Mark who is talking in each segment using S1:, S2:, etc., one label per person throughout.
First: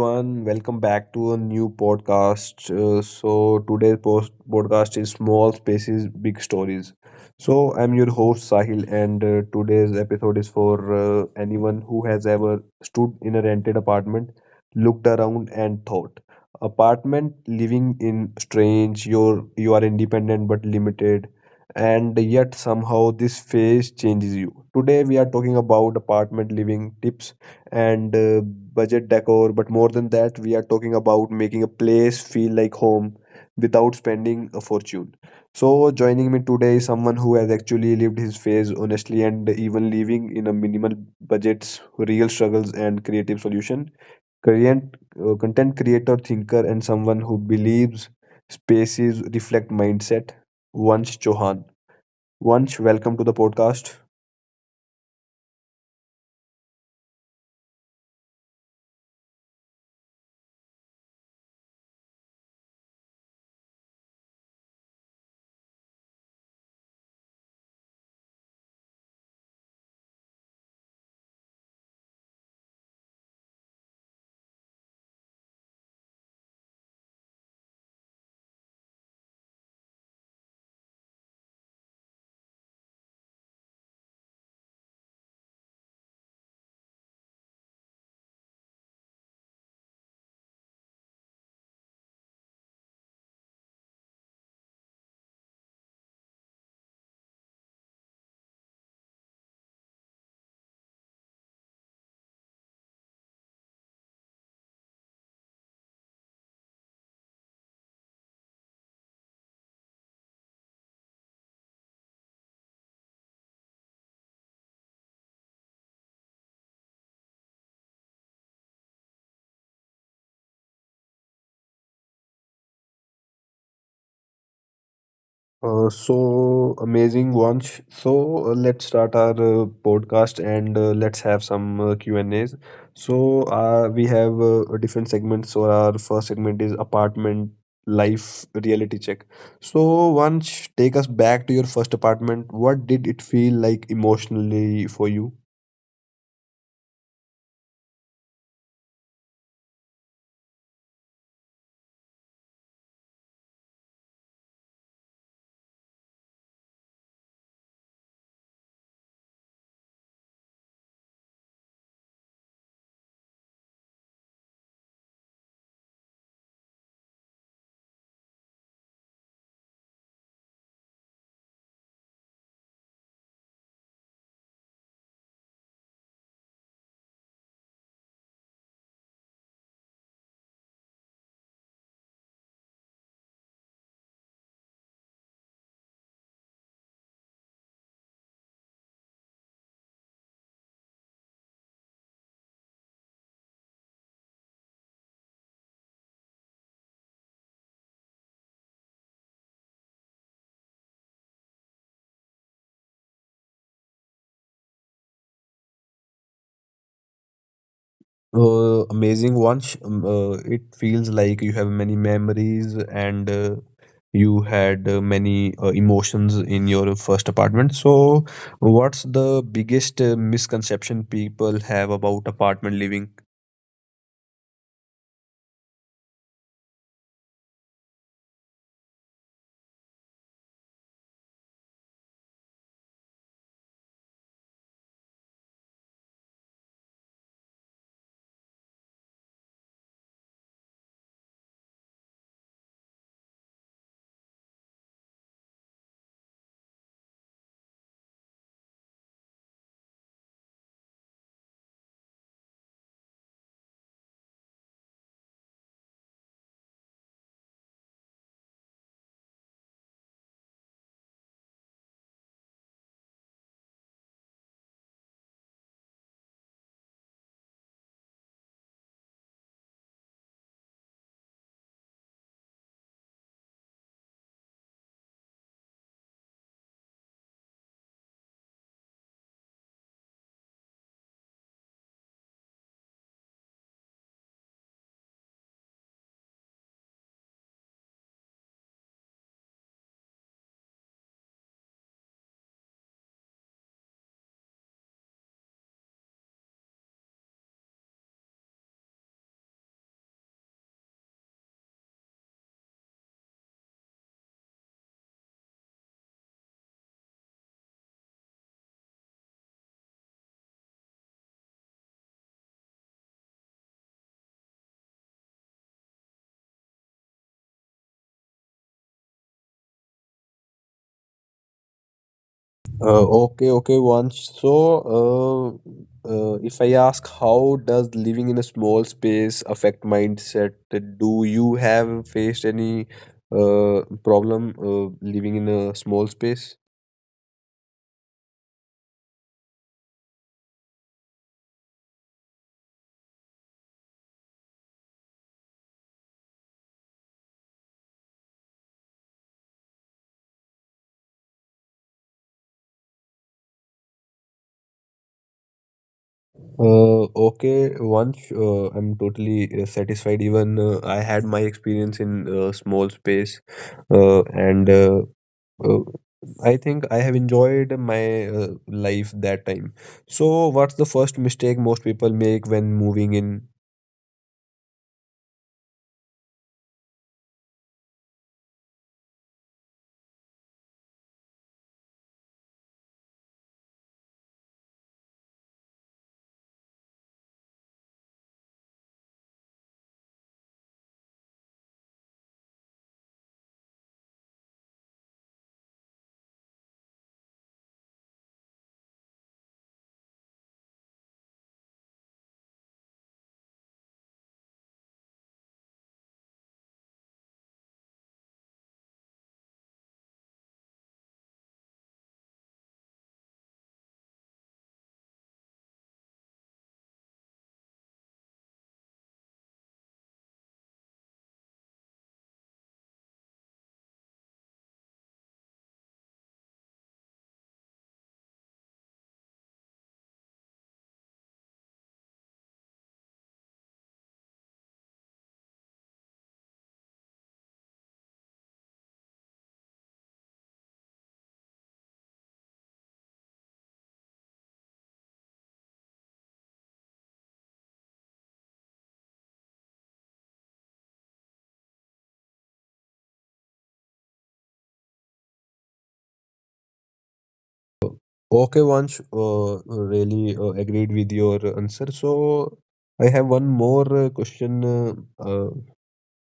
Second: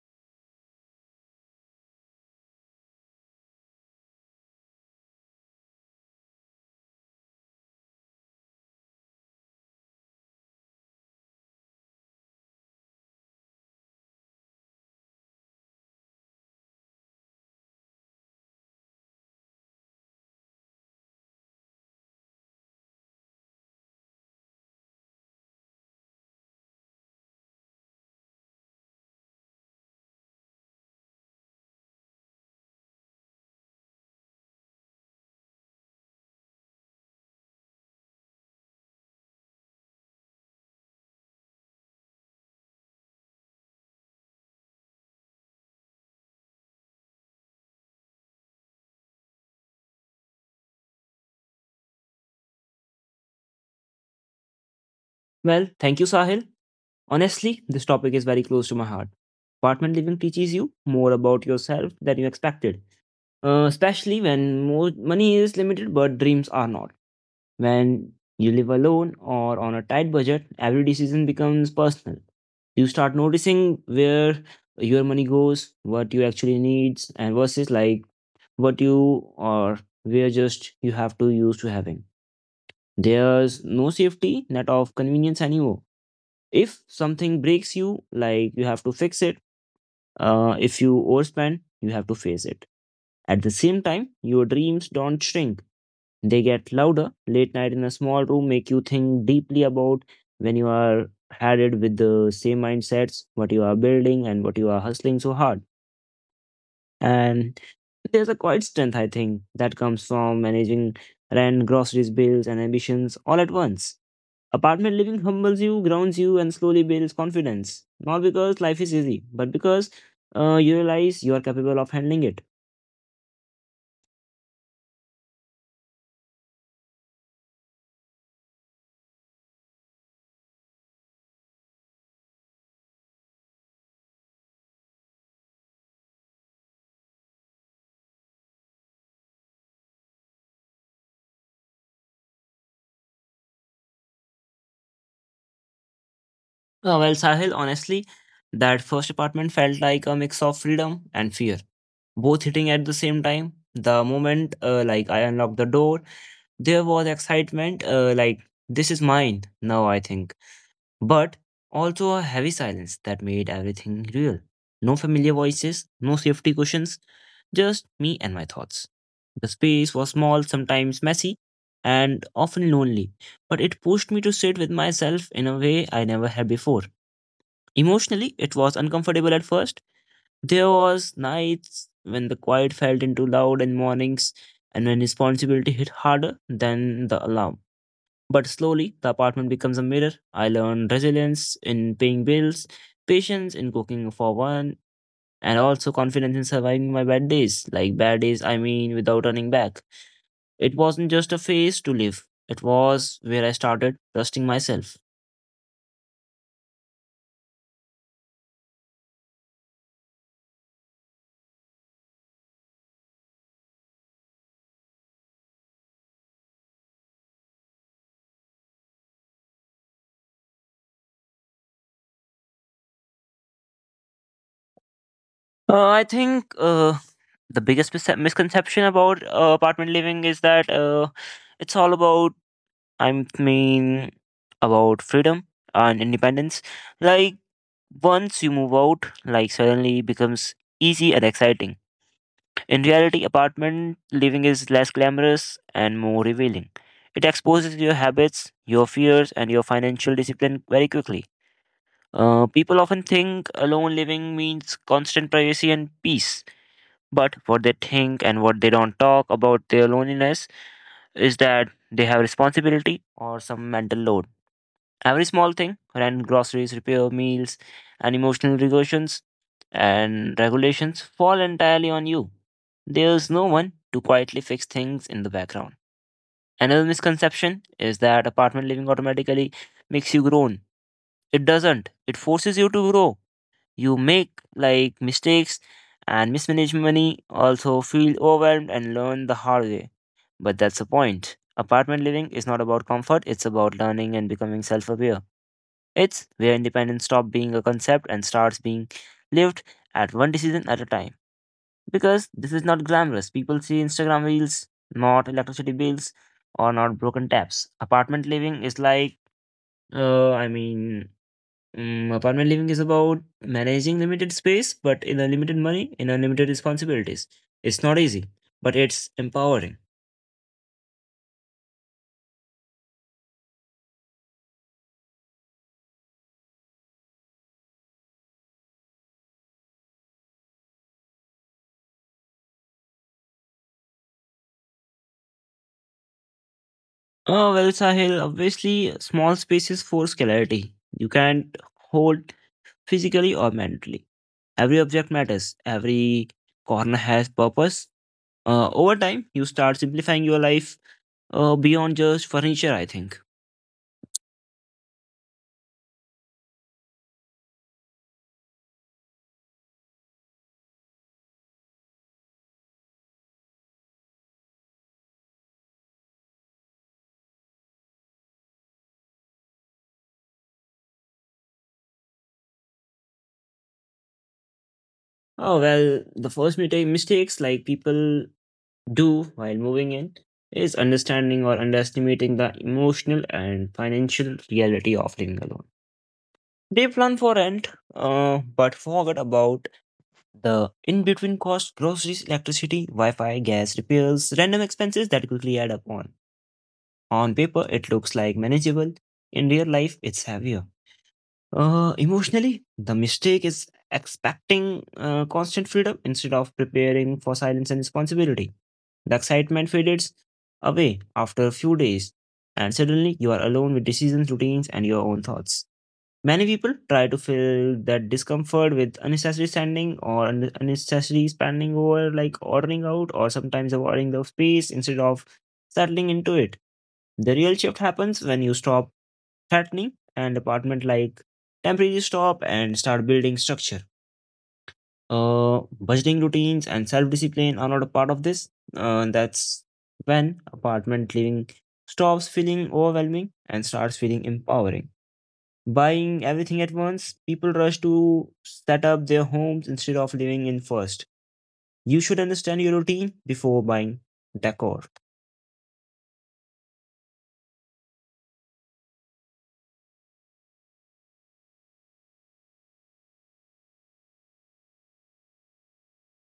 S1: everyone? Welcome back to a new podcast. Today's podcast is Small Spaces, Big Stories. So, I'm your host, Sahil, and today's episode is for anyone who has ever stood in a rented apartment, looked around, and thought. Apartment living in strange, you are independent but limited, and yet somehow this phase changes you. Today, we are talking about apartment living tips and budget decor. But more than that, we are talking about making a place feel like home without spending a fortune. So, joining me today is someone who has actually lived his phase honestly and even living in a minimal budgets, real struggles, and creative solution. Current content creator, thinker, and someone who believes spaces reflect mindset. Vansh Chauhan. Vansh, welcome to the podcast.
S2: Well, thank you, Sahil. Honestly, this topic is very close to my heart. Apartment living teaches you more about yourself than you expected, especially when more money is limited but dreams are not. When you live alone or on a tight budget, every decision becomes personal. You start noticing where your money goes, what you actually needs, and versus like what you or where just you have to use to having. There's no safety net of convenience anymore. If something breaks you, like you have to fix it. If you overspend, you have to face it. At the same time, your dreams don't shrink, they get louder. Late night in a small room make you think deeply about when you are headed with the same mindsets, what you are building, and what you are hustling so hard. And there's a quiet strength, I think, that comes from managing rent, groceries, bills, and ambitions all at once. Apartment living humbles you, grounds you, and slowly builds confidence. Not because life is easy, but because you realize you are capable of handling it.
S1: So amazing, Vansh. So let's start our podcast and let's have some Q and A's. So we have different segments. So our first segment is apartment life reality check. So Vansh, take us back to your first apartment. What did it feel like emotionally for you?
S2: Well, Sahil, honestly, that first apartment felt like a mix of freedom and fear, both hitting at the same time. The moment like I unlocked the door, there was excitement. Like this is mine now, I think. But also a heavy silence that made everything real. No familiar voices, no safety cushions, just me and my thoughts. The space was small, sometimes messy, and often lonely, but it pushed me to sit with myself in a way I never had before. Emotionally, it was uncomfortable at first. There was nights when the quiet felt into loud and mornings and when responsibility hit harder than the alarm. But slowly, the apartment becomes a mirror. I learn resilience in paying bills, patience in cooking for one, and also confidence in surviving my bad days. Like bad days, I mean without running back. It wasn't just a phase to live, it was where I started trusting myself.
S1: Amazing one. It feels like you have many memories and you had many emotions in your first apartment. So, what's the biggest misconception people have about apartment living?
S2: I think the biggest misconception about apartment living is that it's all about, I mean, about freedom and independence. Like, once you move out, like, suddenly it becomes easy and exciting. In reality, apartment living is less glamorous and more revealing. It exposes your habits, your fears, and your financial discipline very quickly. People often think alone living means constant privacy and peace, but what they think and what they don't talk about their loneliness is that they have responsibility or some mental load. Every small thing rent, groceries, repair, meals, and emotional regulations and regulations fall entirely on you. There's no one to quietly fix things in the background. Another misconception is that apartment living automatically makes you grown. It doesn't. It forces you to grow. You make like mistakes and mismanage money, also feel overwhelmed and learn the hard way. But that's the point. Apartment living is not about comfort, it's about learning and becoming self aware. It's where independence stops being a concept and starts being lived at one decision at a time. Because this is not glamorous. People see Instagram reels, not electricity bills, or not broken taps. Apartment living is like, uh, I mean, apartment living is about managing limited space, but in a limited money, in a limited responsibilities. It's not easy, but it's empowering.
S1: Okay, Once, so, uh, if I ask how does living in a small space affect mindset? Do you have faced any problem living in a small space?
S2: Oh, well, Sahil, obviously, small spaces force clarity. You can't hold physically or mentally. Every object matters. Every corner has purpose. Over time, you start simplifying your life beyond just furniture, I think.
S1: Okay, once I'm totally satisfied. Even I had my experience in small space, and uh, I think I have enjoyed my life that time. So, what's the first mistake most people make when moving in?
S2: Oh, well, the first mistakes like people do while moving in is understanding or underestimating the emotional and financial reality of living alone. They plan for rent, but forget about the in between costs, groceries, electricity, Wi Fi, gas repairs, random expenses that quickly add up on. On paper, it looks like manageable. In real life, it's heavier. Emotionally, the mistake is expecting constant freedom instead of preparing for silence and responsibility. The excitement fades away after a few days, and suddenly you are alone with decisions, routines, and your own thoughts. Many people try to fill that discomfort with unnecessary standing or unnecessary spending over, like ordering out, or sometimes avoiding the space instead of settling into it. The real shift happens when you stop threatening and apartment like temporary stop and start building structure. Budgeting routines and self discipline are not a part of this. That's when apartment living stops feeling overwhelming and starts feeling empowering. Buying everything at once, people rush to set up their homes instead of living in first. You should understand your routine before buying decor.
S1: Okay, once really agreed with your answer. So, I have one more question. Uh,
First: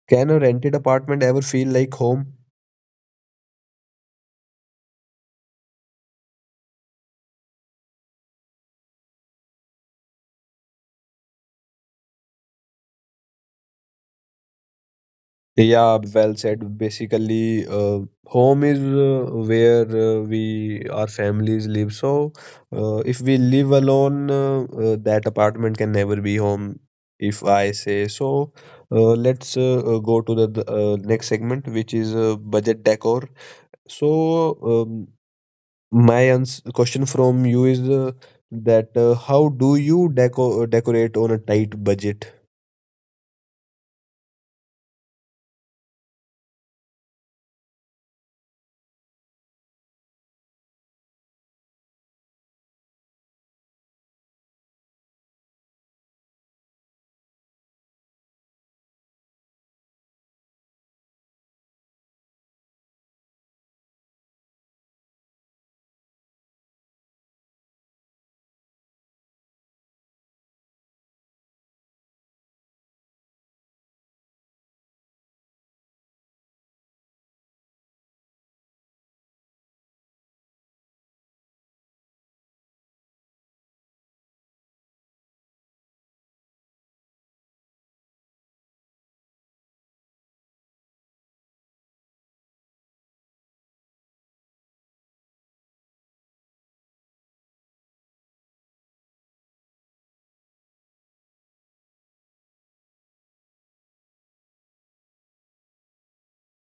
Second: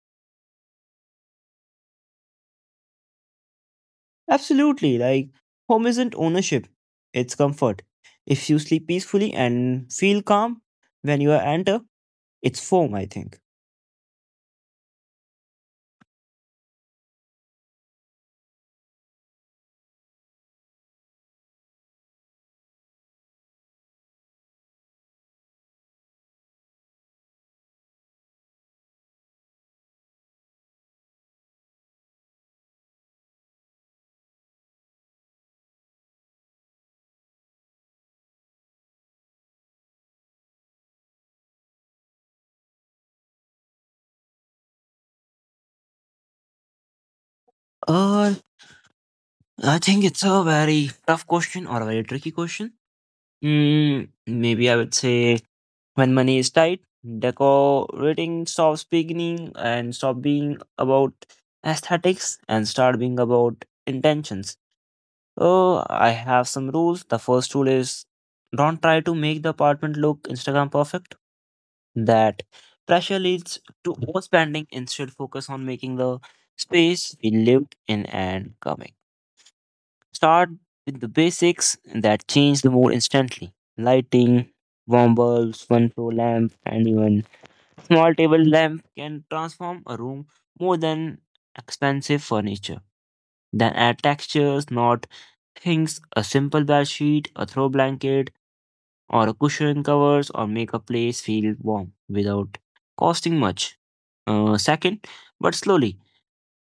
S1: can a rented apartment ever feel like home?
S2: Absolutely, like home isn't ownership, it's comfort. If you sleep peacefully and feel calm when you enter, it's home, I think.
S1: Yeah, well said. Basically, home is where we our families live. So, if we live alone, that apartment can never be home, if I say so. Let's go to the next segment, which is budget decor. So, um, my ans question from you is that how do you decorate on a tight budget?
S2: Uh, I think it's a very tough question or a very tricky question. Maybe I would say when money is tight, decorating stops beginning and stop being about aesthetics and start being about intentions. Oh, I have some rules. The first rule is don't try to make the apartment look Instagram perfect. That pressure leads to overspending. Instead, focus on making the space we lived in and coming. Start with the basics that change the mood instantly. Lighting, warm bulbs, one floor lamp, and even small table lamp can transform a room more than expensive furniture. Then add textures, not things, a simple bed sheet, a throw blanket, or a cushion covers, or make a place feel warm without costing much. Second, but slowly,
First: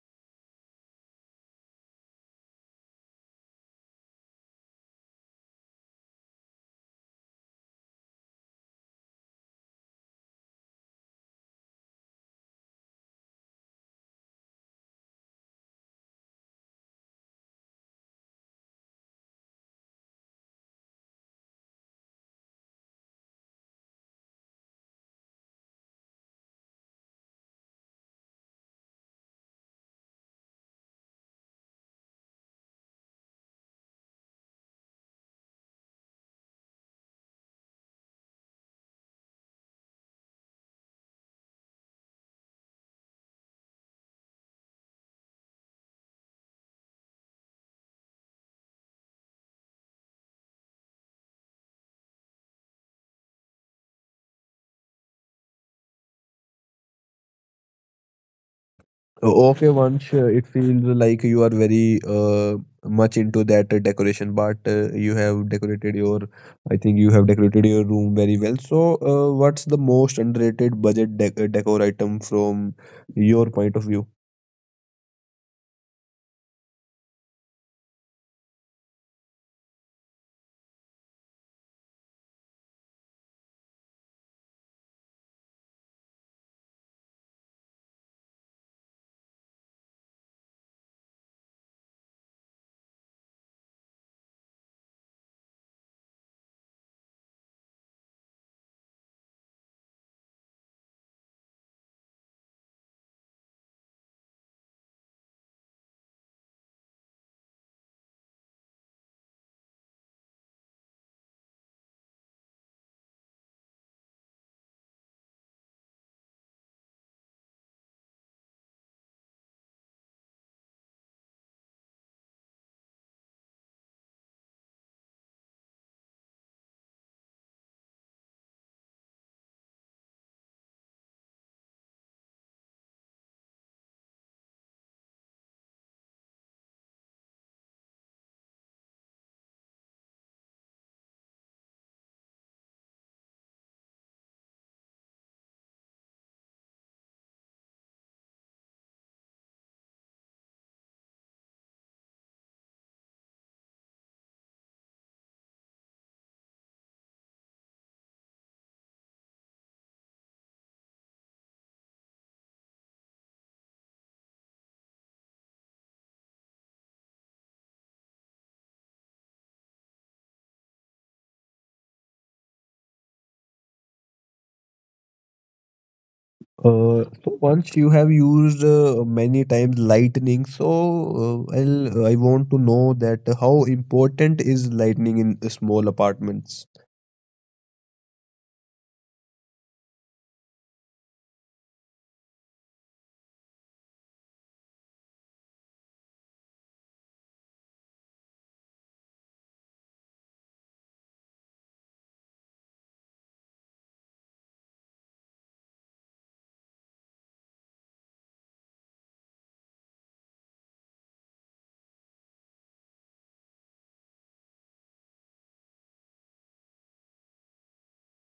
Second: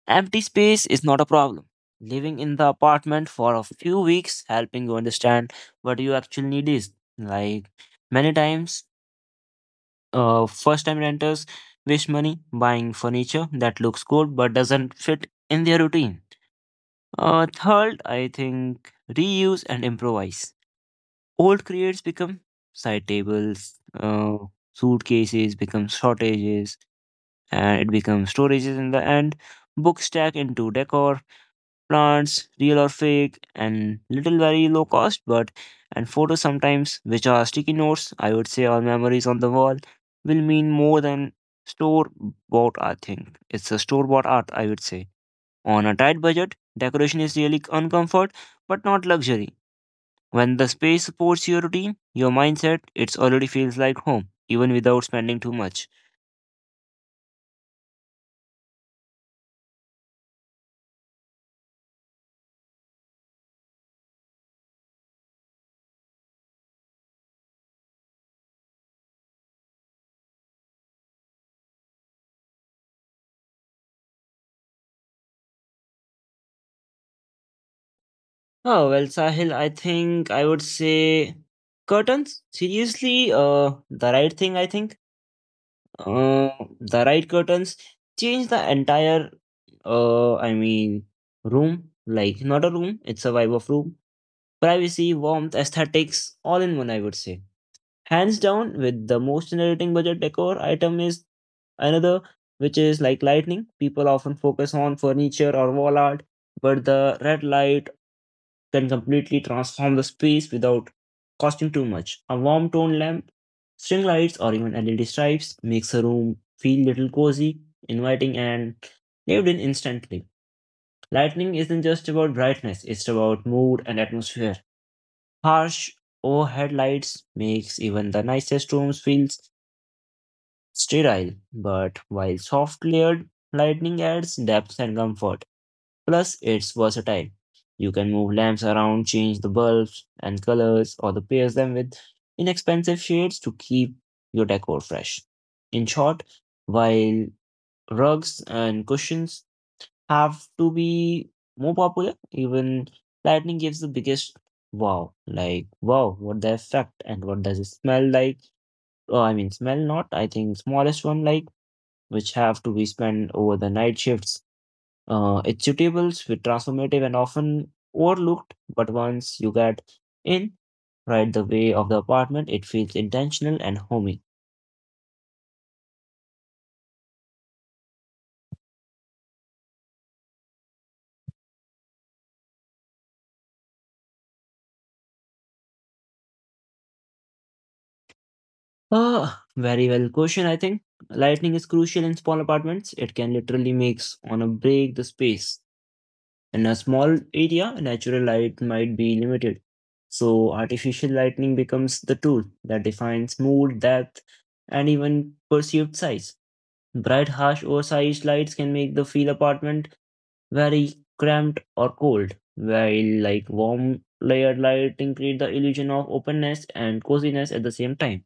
S2: empty space is not a problem. Living in the apartment for a few weeks, helping you understand what you actually need is. Like many times, first time renters waste money buying furniture that looks good but doesn't fit in their routine. Third, I think reuse and improvise. Old crates become side tables, suitcases become shortages, and it becomes storages in the end. Books stack into decor, plants, real or fake, and little very low cost, but and photos sometimes, which are sticky notes, I would say, or memories on the wall, will mean more than store bought. I think it's a store bought art, I would say. On a tight budget, decoration is really on comfort but not luxury. When the space supports your routine, your mindset, it already feels like home, even without spending too much.
S1: Okay, Vansh, it feels like you are very much into that decoration part. You have decorated I think you have decorated your room very well. So, what's the most underrated budget dec decor item from your point of view?
S2: Oh well, Sahil, I think I would say curtains. Seriously, the right thing. I think uh, the right curtains change the entire. Uh, I mean, Room. Like not a room. It's a vibe of room. Privacy, warmth, aesthetics, all in one, I would say. Hands down, with the most generating budget decor item is another, which is like lighting. People often focus on furniture or wall art, but the red light can completely transform the space without costing too much. A warm tone lamp, string lights, or even LED stripes makes a room feel little cozy, inviting, and lived in instantly. Lighting isn't just about brightness; it's about mood and atmosphere. Harsh overhead lights makes even the nicest rooms feels sterile, but while soft layered, lightning adds depth and comfort. Plus, it's versatile. You can move lamps around, change the bulbs and colors, or the pair them with inexpensive shades to keep your decor fresh. In short, while rugs and cushions have to be more popular, even lightning gives the biggest wow. Like, wow, what the effect and what does it smell like? Smell not. I think smallest one like which have to be spent over the night shifts. It's suitable, with transformative, and often overlooked, but once you get in, right the way of the apartment, it feels intentional and homey.
S1: So once you have used many times lightning, so I'll, I want to know that how important is lightning in small apartments?
S2: Ah, very well question, I think. Lighting is crucial in small apartments. It can literally makes on a break the space. In a small area, natural light might be limited. So artificial lighting becomes the tool that defines mood, depth, and even perceived size. Bright, harsh, oversized lights can make the feel apartment very cramped or cold, while like warm layered lighting create the illusion of openness and coziness at the same time.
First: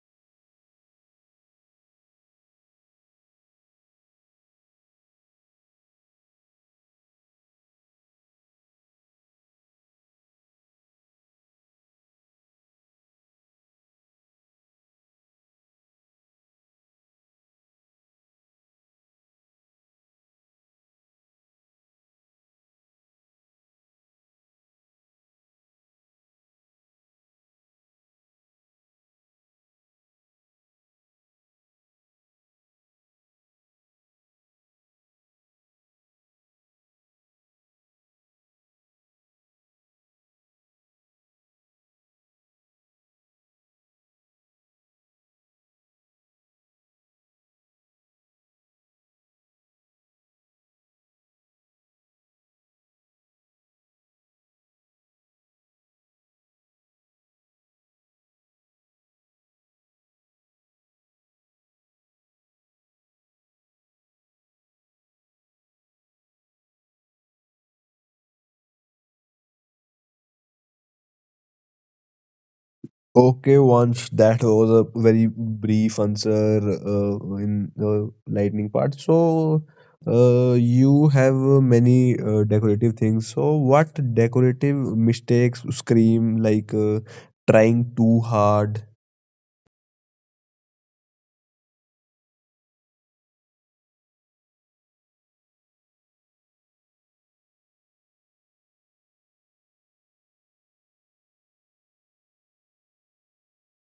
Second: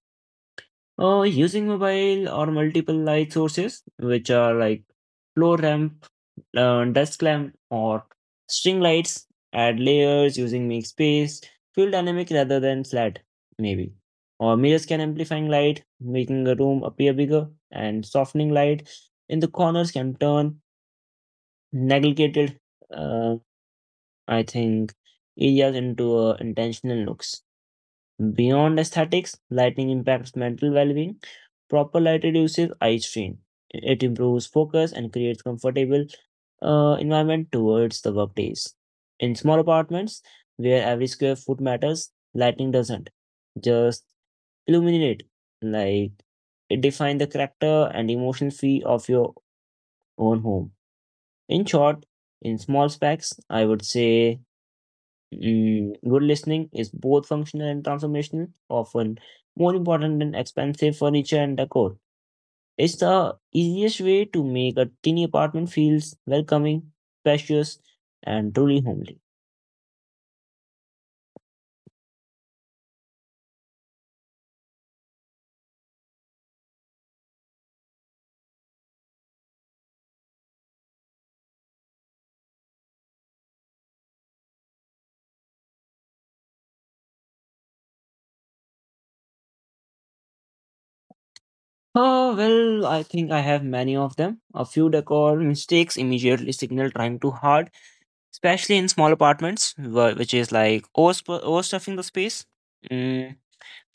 S2: Using mobile or multiple light sources, which are like floor lamp, desk lamp, or string lights, add layers using make space, feel dynamic rather than flat, maybe. Or mirrors can amplifying light, making a room appear bigger, and softening light in the corners can turn neglected, uh, I think, areas into intentional looks. Beyond aesthetics, lighting impacts mental well being. Proper light reduces eye strain. It improves focus and creates comfortable environment towards the workdays. In small apartments, where every square foot matters, lighting doesn't. Just illuminate, like it defines the character and emotion fee of your own home. In short, in small specs, I would say good listening is both functional and transformational, often more important than expensive furniture and decor. It's the easiest way to make a tiny apartment feels welcoming, spacious, and truly homely.
S1: Okay, Vansh, that was a very brief answer in the lightning part. So, you have many decorative things. So, what decorative mistakes scream like trying too hard?
S2: Oh, well, I think I have many of them. A few decor mistakes immediately signal trying too hard, especially in small apartments, which is like overstuffing the space, mm,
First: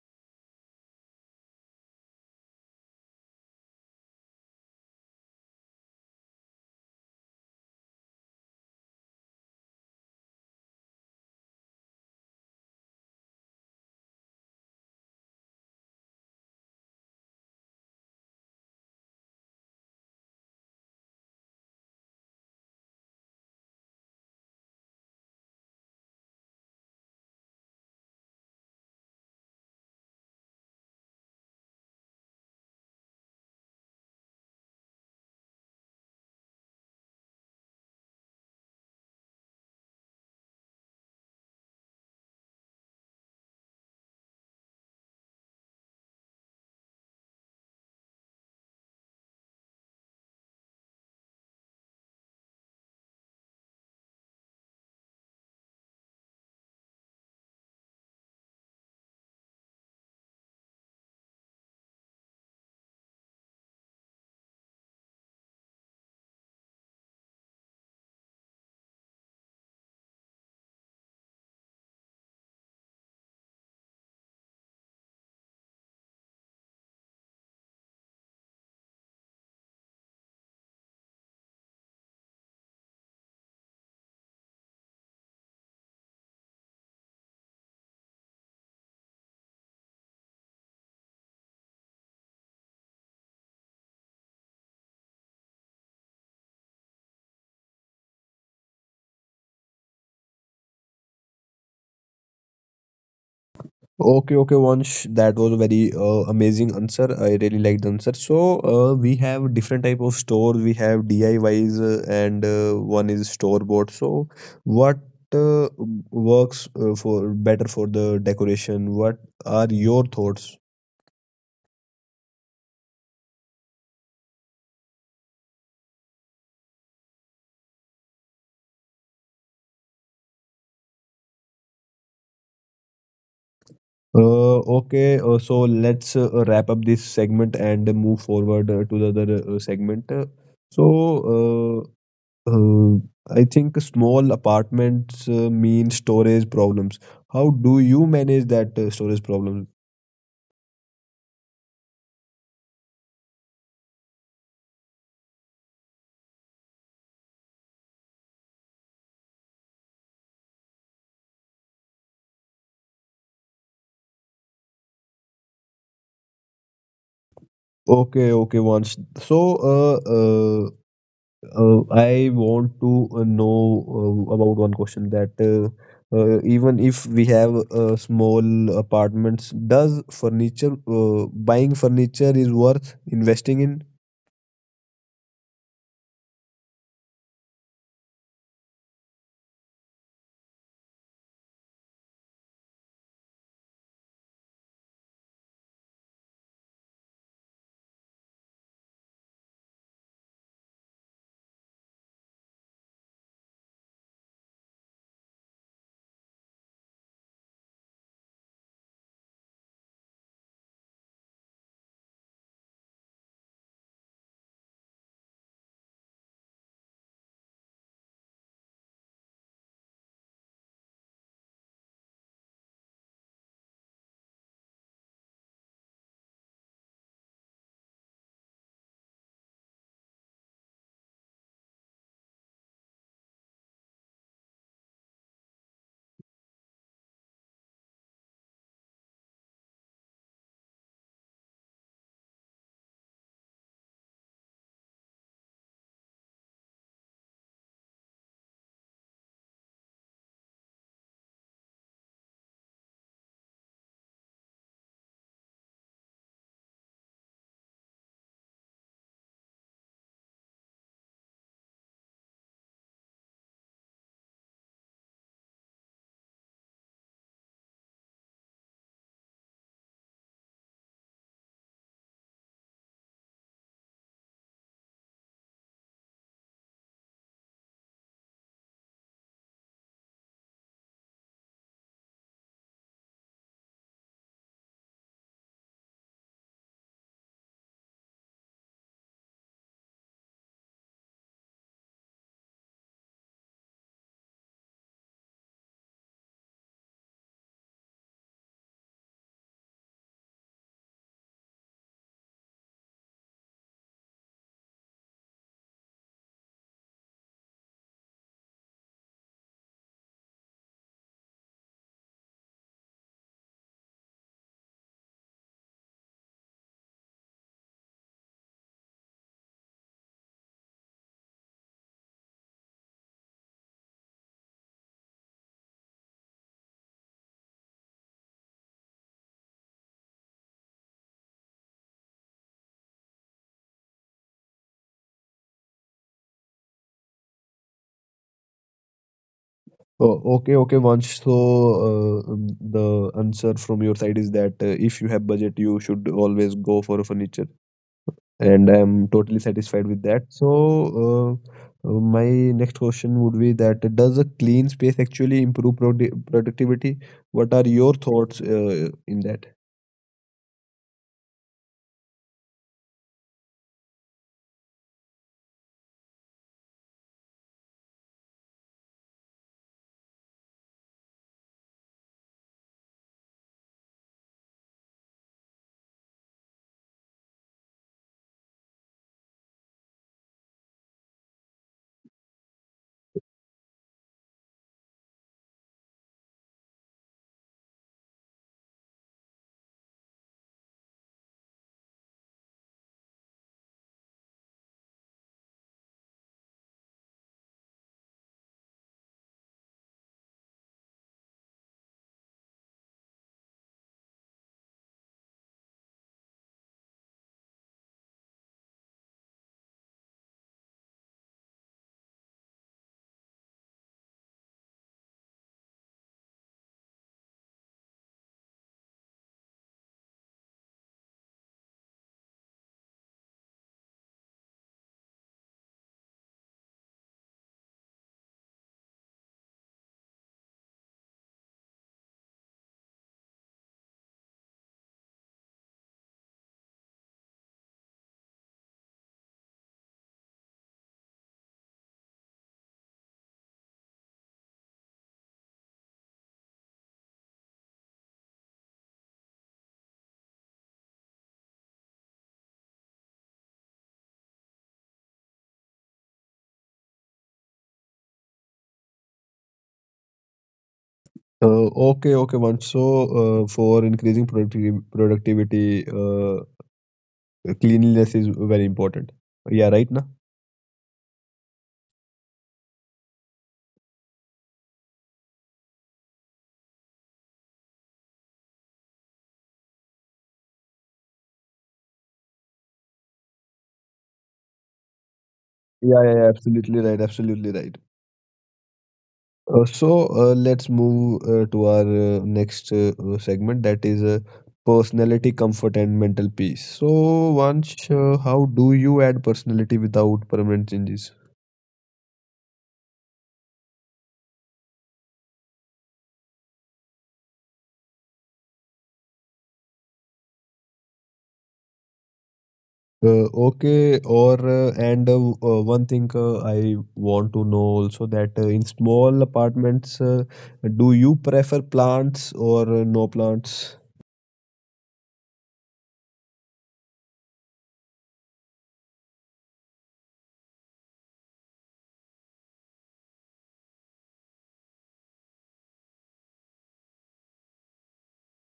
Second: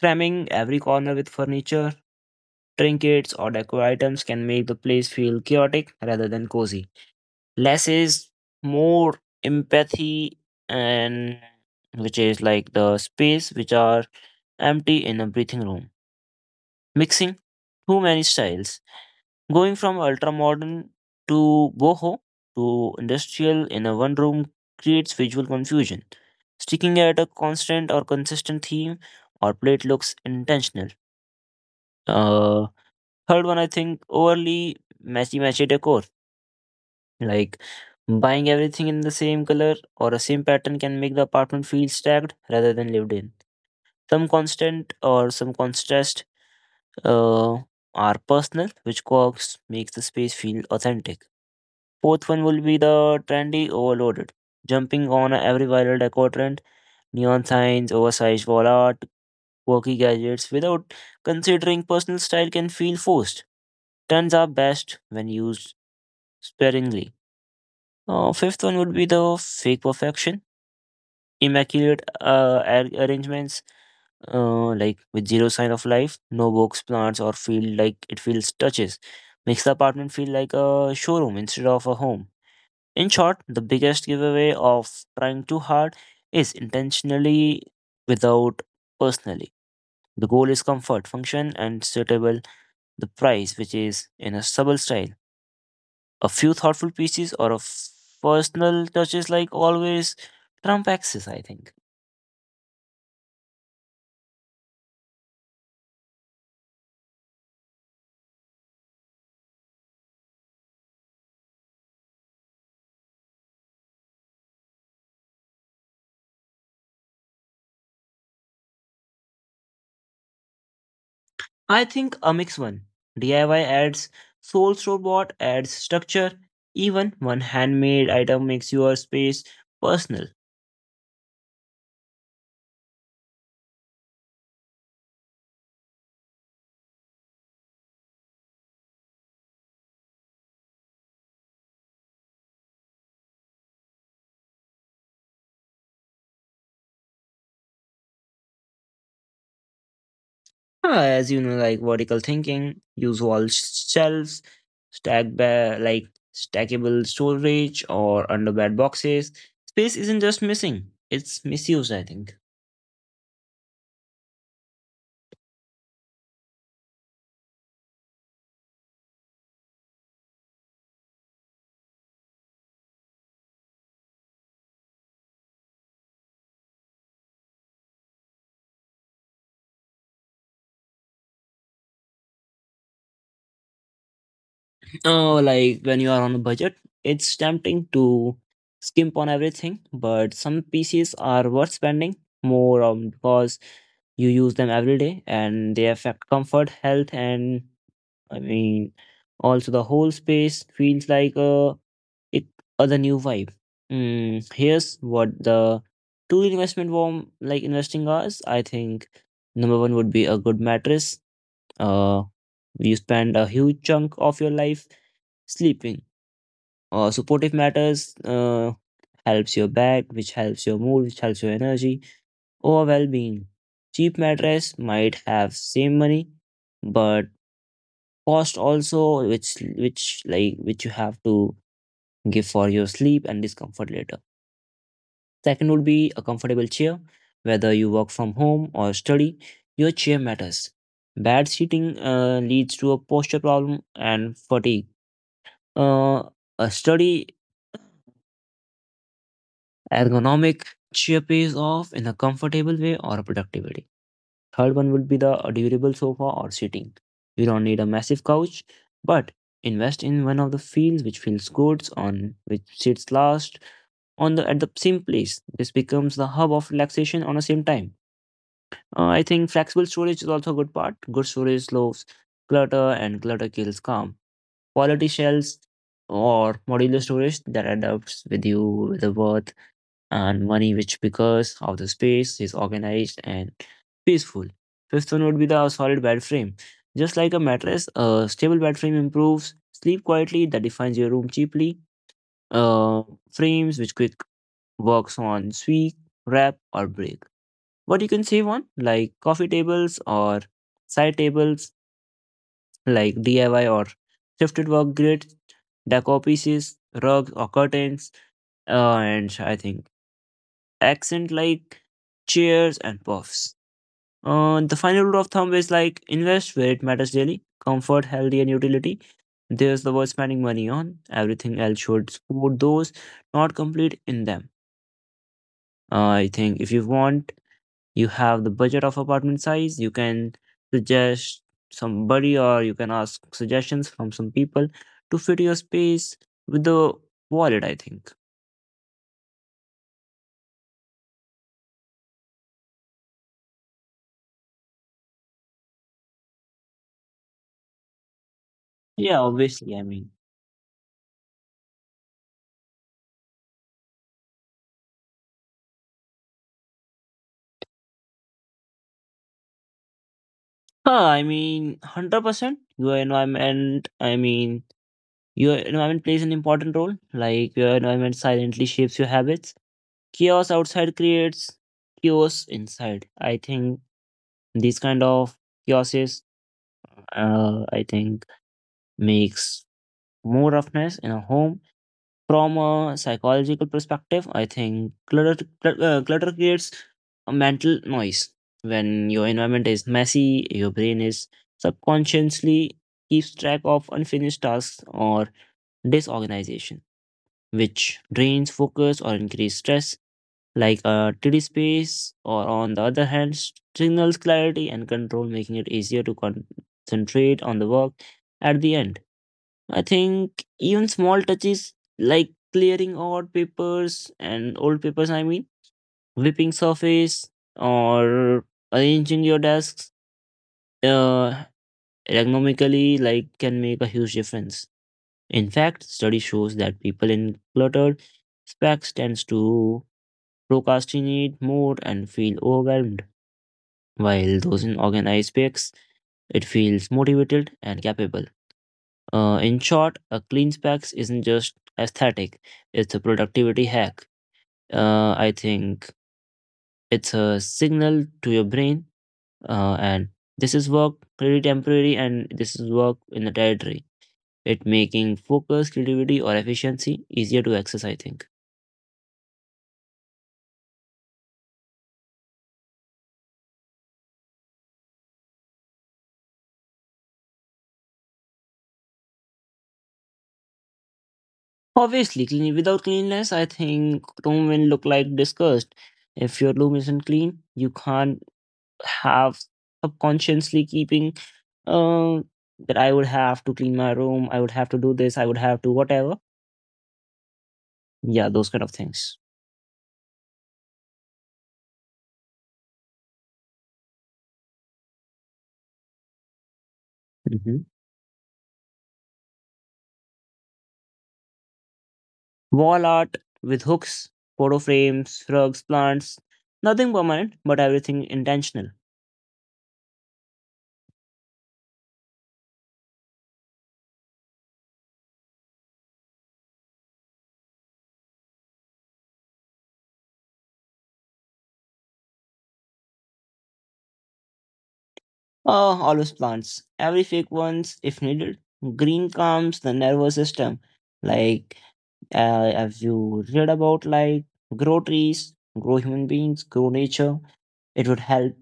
S2: cramming every corner with furniture, trinkets or decor items can make the place feel chaotic rather than cozy. Less is more empathy and which is like the space which are empty in a breathing room. Mixing too many styles. Going from ultra modern to boho to industrial in a one room creates visual confusion. Sticking at a constant or consistent theme or plate looks intentional. Uh, Third one, I think overly matchy matchy decor. Like buying everything in the same color or a same pattern can make the apartment feel stacked rather than lived in. Some constant or some contrast uh, are personal, which co-ops makes the space feel authentic. Fourth one will be the trendy overloaded. Jumping on every viral decor trend, neon signs, oversized wall art, quirky gadgets without considering personal style can feel forced. Trends are best when used sparingly. Fifth one would be the fake perfection, immaculate arrangements, like with zero sign of life, no books, plants, or feel like it feels touches. Makes the apartment feel like a showroom instead of a home. In short, the biggest giveaway of trying too hard is intentionally without personally. The goal is comfort, function, and suitable the price, which is in a subtle style. A few thoughtful pieces or a personal touches, like always, Trump axis, I think.
S1: Okay, okay, Vansh. That was a very amazing answer. I really like the answer. So we have different type of store. We have DIYs and one is store bought. So what uh, works for better for the decoration? What are your thoughts?
S2: I think a mix one. DIY adds soul, robot adds structure. Even one handmade item makes your space personal.
S1: Okay, so let's wrap up this segment and move forward to the other segment. So uh, Uh, I think small apartments mean storage problems. How do you manage that storage problem?
S2: Ah, as you know, like vertical thinking, use wall shelves, like stackable storage or under bed boxes. Space isn't just missing; it's misused, I think.
S1: Okay, okay, once. So, uh, uh, I want to know about one question that even if we have small apartments, does furniture buying furniture is worth investing in?
S2: Oh, like when you are on a budget, it's tempting to skimp on everything, but some pieces are worth spending more on because you use them every day and they affect comfort, health, and I mean, also the whole space feels like a it other new vibe. Here's what the two investment form like investing hours. I think number one would be a good mattress. Uh, you spend a huge chunk of your life sleeping supportive matters helps your back, which helps your mood, which helps your energy or well-being. Cheap mattress might have same money, but cost also which like which you have to give for your sleep and discomfort later. Second would be a comfortable chair, whether you work from home or study, your chair matters. Bad seating leads to a posture problem and fatigue. Uh, a study ergonomic chair pays off in a comfortable way or productivity. Third one would be the durable sofa or seating. You don't need a massive couch, but invest in one of the fields which feels good on which sits last on the at the same place. This becomes the hub of relaxation on the same time. I think flexible storage is also a good part. Good storage slows clutter, and clutter kills calm. Quality shells or modular storage that adapts with you with the worth and money, which because of the space is organized and peaceful. Fifth one would be the solid bed frame. Just like a mattress, a stable bed frame improves sleep quietly, that defines your room cheaply. Uh, Frames which quick works on sweep, wrap, or break. What you can save on, like coffee tables or side tables, like DIY or shifted work grid, decor pieces, rugs or curtains, and I think accent like cheers and puffs. The final rule of thumb is like invest where it matters daily, comfort, healthy, and utility. There's the word spending money on. Everything else should support those, not complete in them. I think if you want, you have the budget of apartment size, you can suggest somebody or you can ask suggestions from some people to fit your space with the wallet, I think.
S1: Oh, okay, okay, Vansh. So, the answer from your side is that if you have budget, you should always go for furniture, and I'm
S2: Yeah,
S1: totally
S2: obviously,
S1: satisfied
S2: I
S1: with
S2: mean.
S1: that. So, uh, my next question would be that does a clean space actually improve productivity? What are your thoughts in that?
S2: 100% your environment. Your environment plays an important role. Like, your environment silently shapes your habits. Chaos outside creates chaos inside. I think these kind of chaoses, I think, makes more roughness in a home. From a psychological perspective, I think clutter creates a mental noise. When your environment is messy, your brain is subconsciously keeps track of unfinished tasks or disorganization, which drains focus or increase stress. Like a tidy space, or on the other hand, signals clarity and control, making it easier to concentrate on the work at the end. I think even small touches like clearing odd papers and old papers, whipping surface or arranging your desks uh, ergonomically like can make a huge difference. In fact, study shows that people in cluttered specs tends to procrastinate more and feel overwhelmed, while those in organized specs it feels motivated and capable. In short, a clean specs isn't just aesthetic, it's a productivity hack. I think it's a signal to your brain, and this is work really temporary, and this is work in the territory. It making focus, creativity, or efficiency easier to access, I think.
S1: Okay, okay, Vansh. So, for increasing productiv productivity, cleanliness is very important. Yeah, right now.
S2: Obviously, clean without cleanliness, I think room will look like disgust. If your room isn't clean, you can't have subconsciously keeping uh, that I would have to clean my room, I would have to do this, I would have to
S1: Yeah, yeah,
S2: whatever.
S1: yeah, absolutely right, absolutely right.
S2: Yeah, those kind of things.
S1: So let's move to our next segment that is personality, comfort, and mental peace. So,
S2: Hmm.
S1: Vansh, how do you add personality without permanent changes?
S2: Wall art with hooks, photo frames, rugs, plants. Nothing permanent, but everything intentional.
S1: Okay, one thing I want to know also that in small apartments, do you prefer plants or no plants?
S2: Oh, always plants. Every fake ones, if needed. Green calms the nervous system. Like, have you read about like grow trees, grow human beings, grow nature? It would help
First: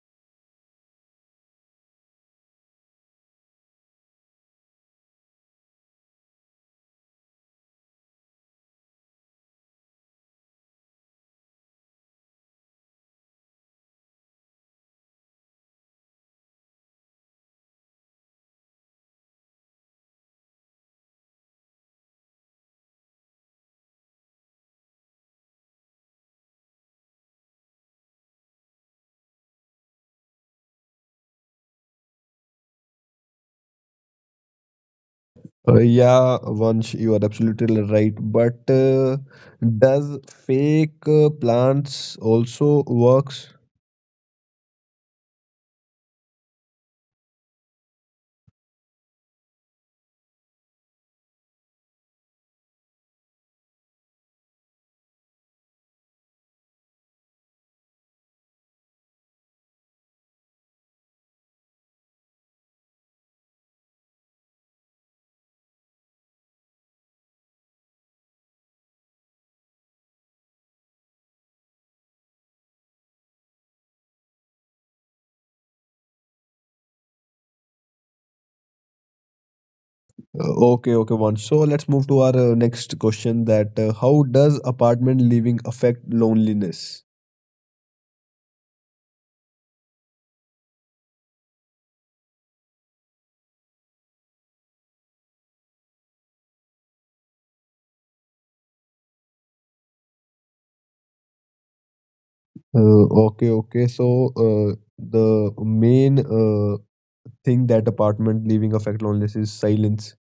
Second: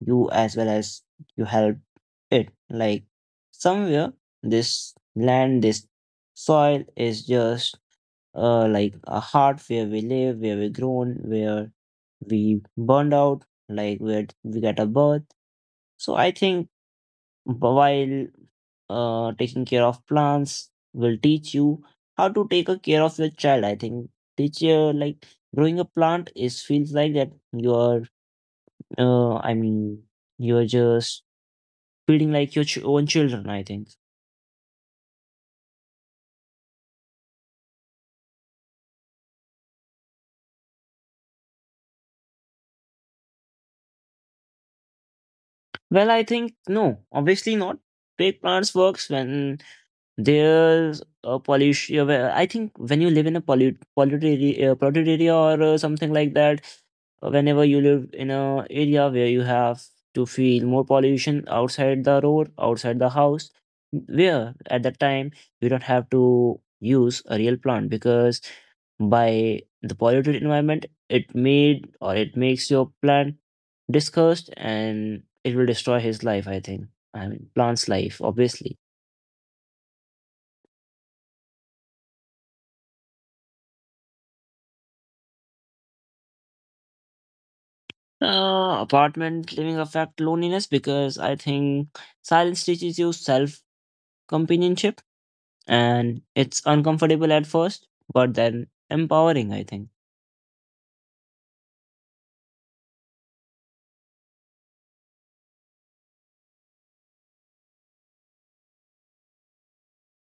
S2: you as well as you help it. Like somewhere, this land, this soil is just like a heart where we live, where we grown, where we burned out, like where we get a birth. So I think while taking care of plants will teach you how to take a care of your child. I think teach you like growing a plant is feels like that you are uh, I mean you're just feeding like your own children, I think.
S1: Yeah, Vansh, you are absolutely right. But does fake plants also works?
S2: Well, I think no, obviously not. Big plants works when there's a pollution. Yeah, well, I think when you live in a polluted area, polluted area or something like that, whenever you live in a area where you have to feel more pollution outside the road, outside the house, where at that time you don't have to use a real plant because by the polluted environment, it made or it makes your plant discussed and it will destroy his life, I think. I mean plant's life, obviously.
S1: Okay, okay, Vansh. So let's move to our next question. That how does apartment living affect loneliness?
S2: Apartment living affect loneliness because I think silence teaches you self companionship and it's uncomfortable at first, but then empowering, I think.
S1: Okay, okay. So the main thing that apartment living affect loneliness is silence.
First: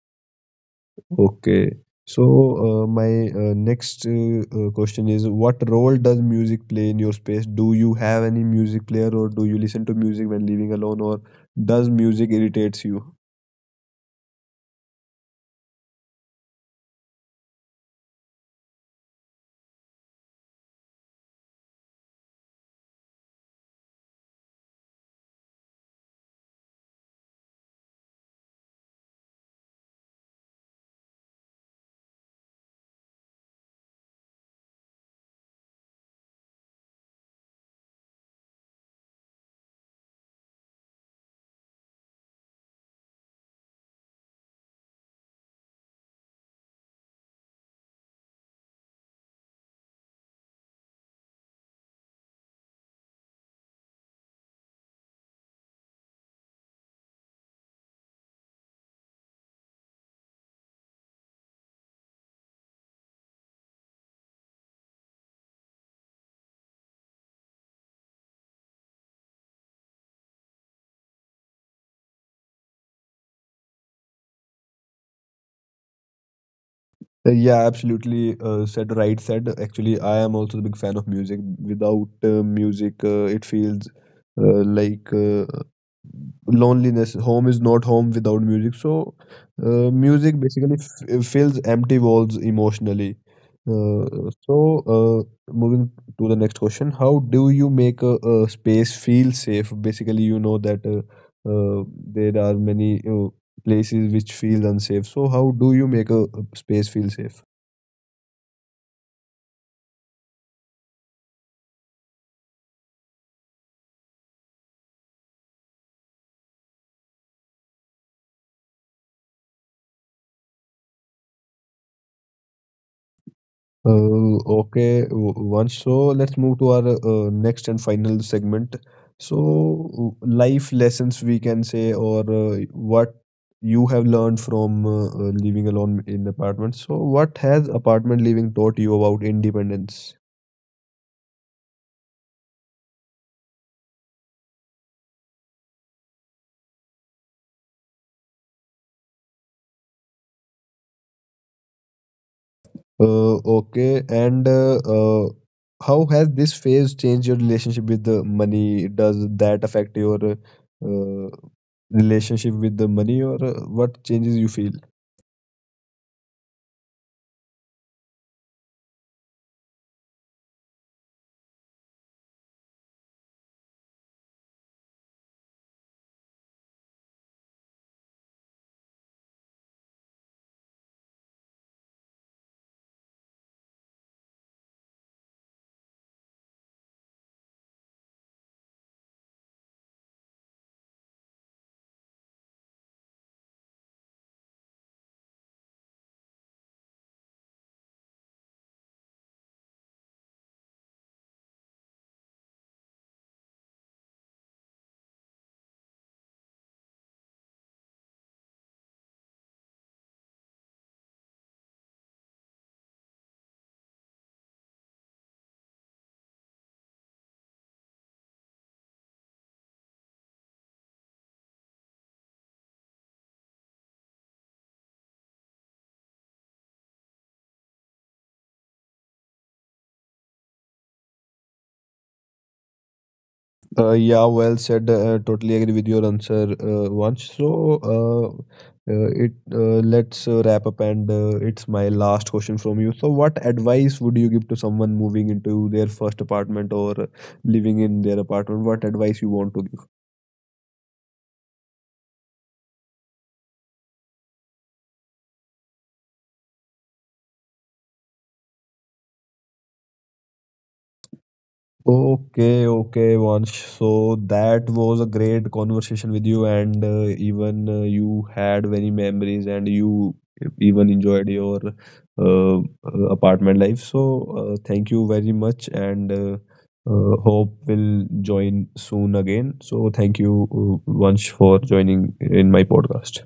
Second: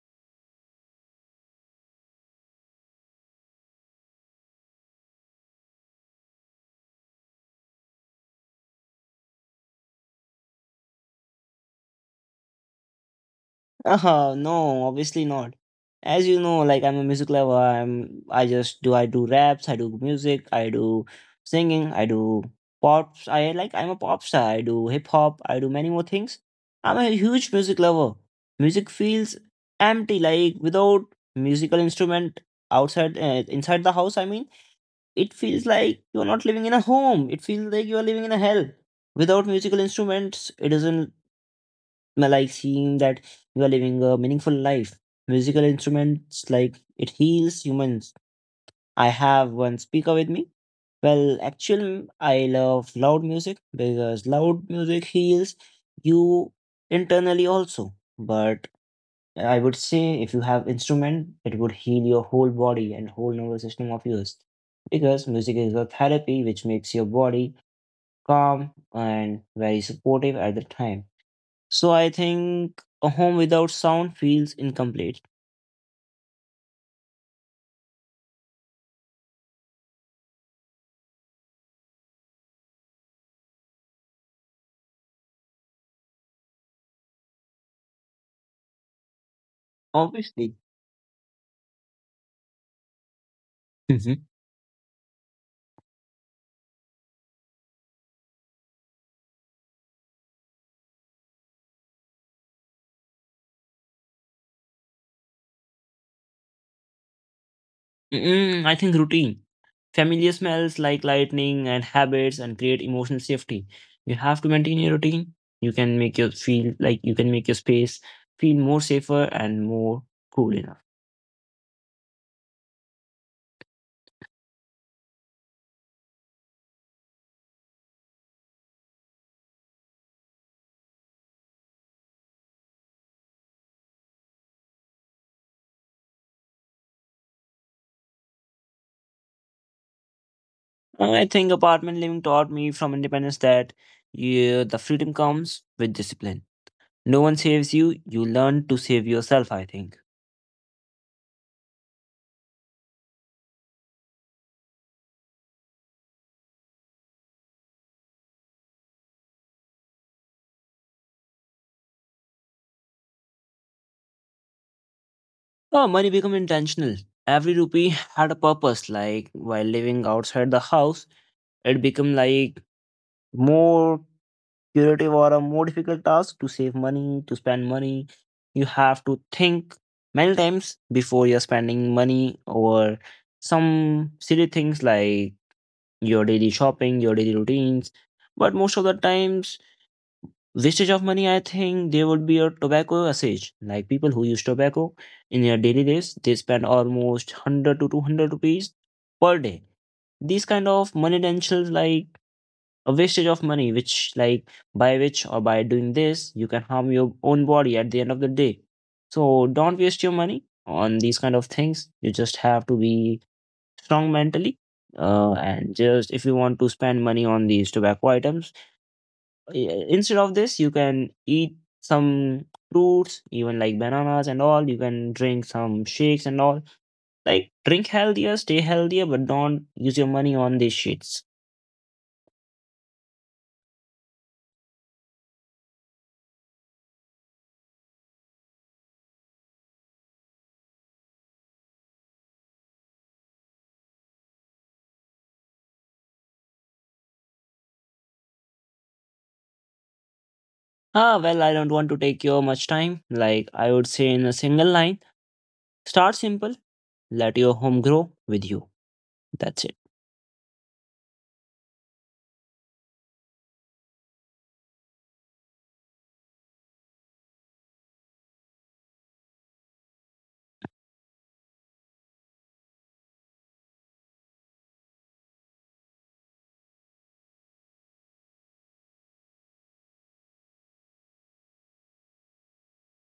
S1: Okay. So, my next question is, what role does music play in your space? Do you have any music player, or do you listen to music when living alone, or does music irritates you?
S2: No, obviously not. As you know, like I'm a music lover. I'm I just do raps, I do music, I do singing, I do pops. I like I'm a pop star. I do hip hop. I do many more things. I'm a huge music lover. Music feels empty, like without musical instrument outside inside the house. It feels like you're not living in a home. It feels like you're living in a hell. Without musical instruments, it doesn't. Am I like seeing that you are living a meaningful life? Musical instruments like it heals humans. I have one speaker with me. Well, actually, I love loud music because loud music heals you internally also. But I would say if you have instrument, it would heal your whole body and whole nervous system of yours. Because music is a therapy which makes your body calm and very supportive at the time. So I think a home without sound feels incomplete.
S1: Yeah, absolutely. Said right. Said actually, I am also a big fan of music. Without music, it feels like loneliness. Home is not home without music. So, music
S2: Obviously.
S1: basically f fills empty walls emotionally.
S2: Mhm.
S1: Uh, so, moving to the next question, how do you make a space feel safe? Basically, you know that uh, there are many. Places which feel unsafe. So how do you make a space feel safe?
S2: Mm, I think routine. Familiar smells like lightning and habits and create emotional safety. You have to maintain your routine. You can make your space feel more safer and more cool enough.
S1: Okay, once so let's move to our next and final segment. So life lessons we can say, or what you have learned from living alone in apartments. So what has apartment living taught you about independence?
S2: I think apartment living taught me from independence that yeah, the freedom comes with discipline. No one saves you, you learn to save yourself, I think.
S1: Okay, and how has this phase changed your relationship with the money? Does that affect your relationship with the money, or what changes you feel?
S2: Oh, money became intentional. Every rupee had a purpose. Like while living outside the house, it became like more curative or a more difficult task to save money, to spend money. You have to think many times before you're spending money or some silly things like your daily shopping, your daily routines. But most of the times, wastage of money, I think there would be a tobacco usage. Like people who use tobacco in their daily lives, they spend almost 100 to 200 rupees per day. These kind of money dentions, like a wastage of money, which like by which or by doing this, you can harm your own body at the end of the day. So don't waste your money on these kind of things. You just have to be strong mentally. And just if you want to spend money on these tobacco items, instead of this you can eat some fruits even like bananas and all, you can drink some shakes and all, like drink healthier, stay healthier, but don't use your money on these shits.
S1: Yeah, well said. Totally agree with your answer, Vansh. So, uh, it let's wrap up, and it's my last question from you. So, what advice would you give to someone moving into their first apartment or living in their apartment? What advice you want to give?
S2: Ah, well, I don't want to take your much time, like I would say in a single line: start simple, let your home grow with you. That's it.
S1: Okay, okay, Vansh. So that was a great conversation with you, and even you had many memories, and you even enjoyed your apartment life. So thank you very much, and hope we'll join soon again. So thank you, Vansh, for joining in my podcast.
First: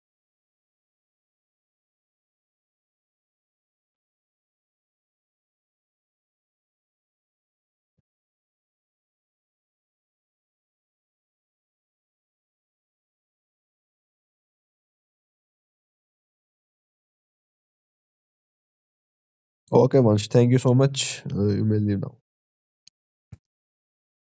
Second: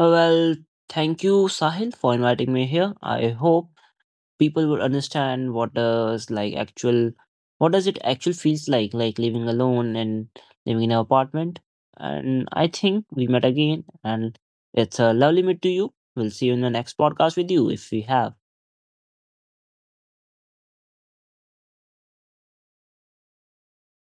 S2: Well, thank you, Sahil, for inviting me here. I hope people would understand what does like actual what does it actually feels like living alone and living in an apartment. And I think we met again and it's a lovely meet to you. We'll see you in the next podcast with you if we have.
S1: Okay, Vansh, thank you so much. You may leave now.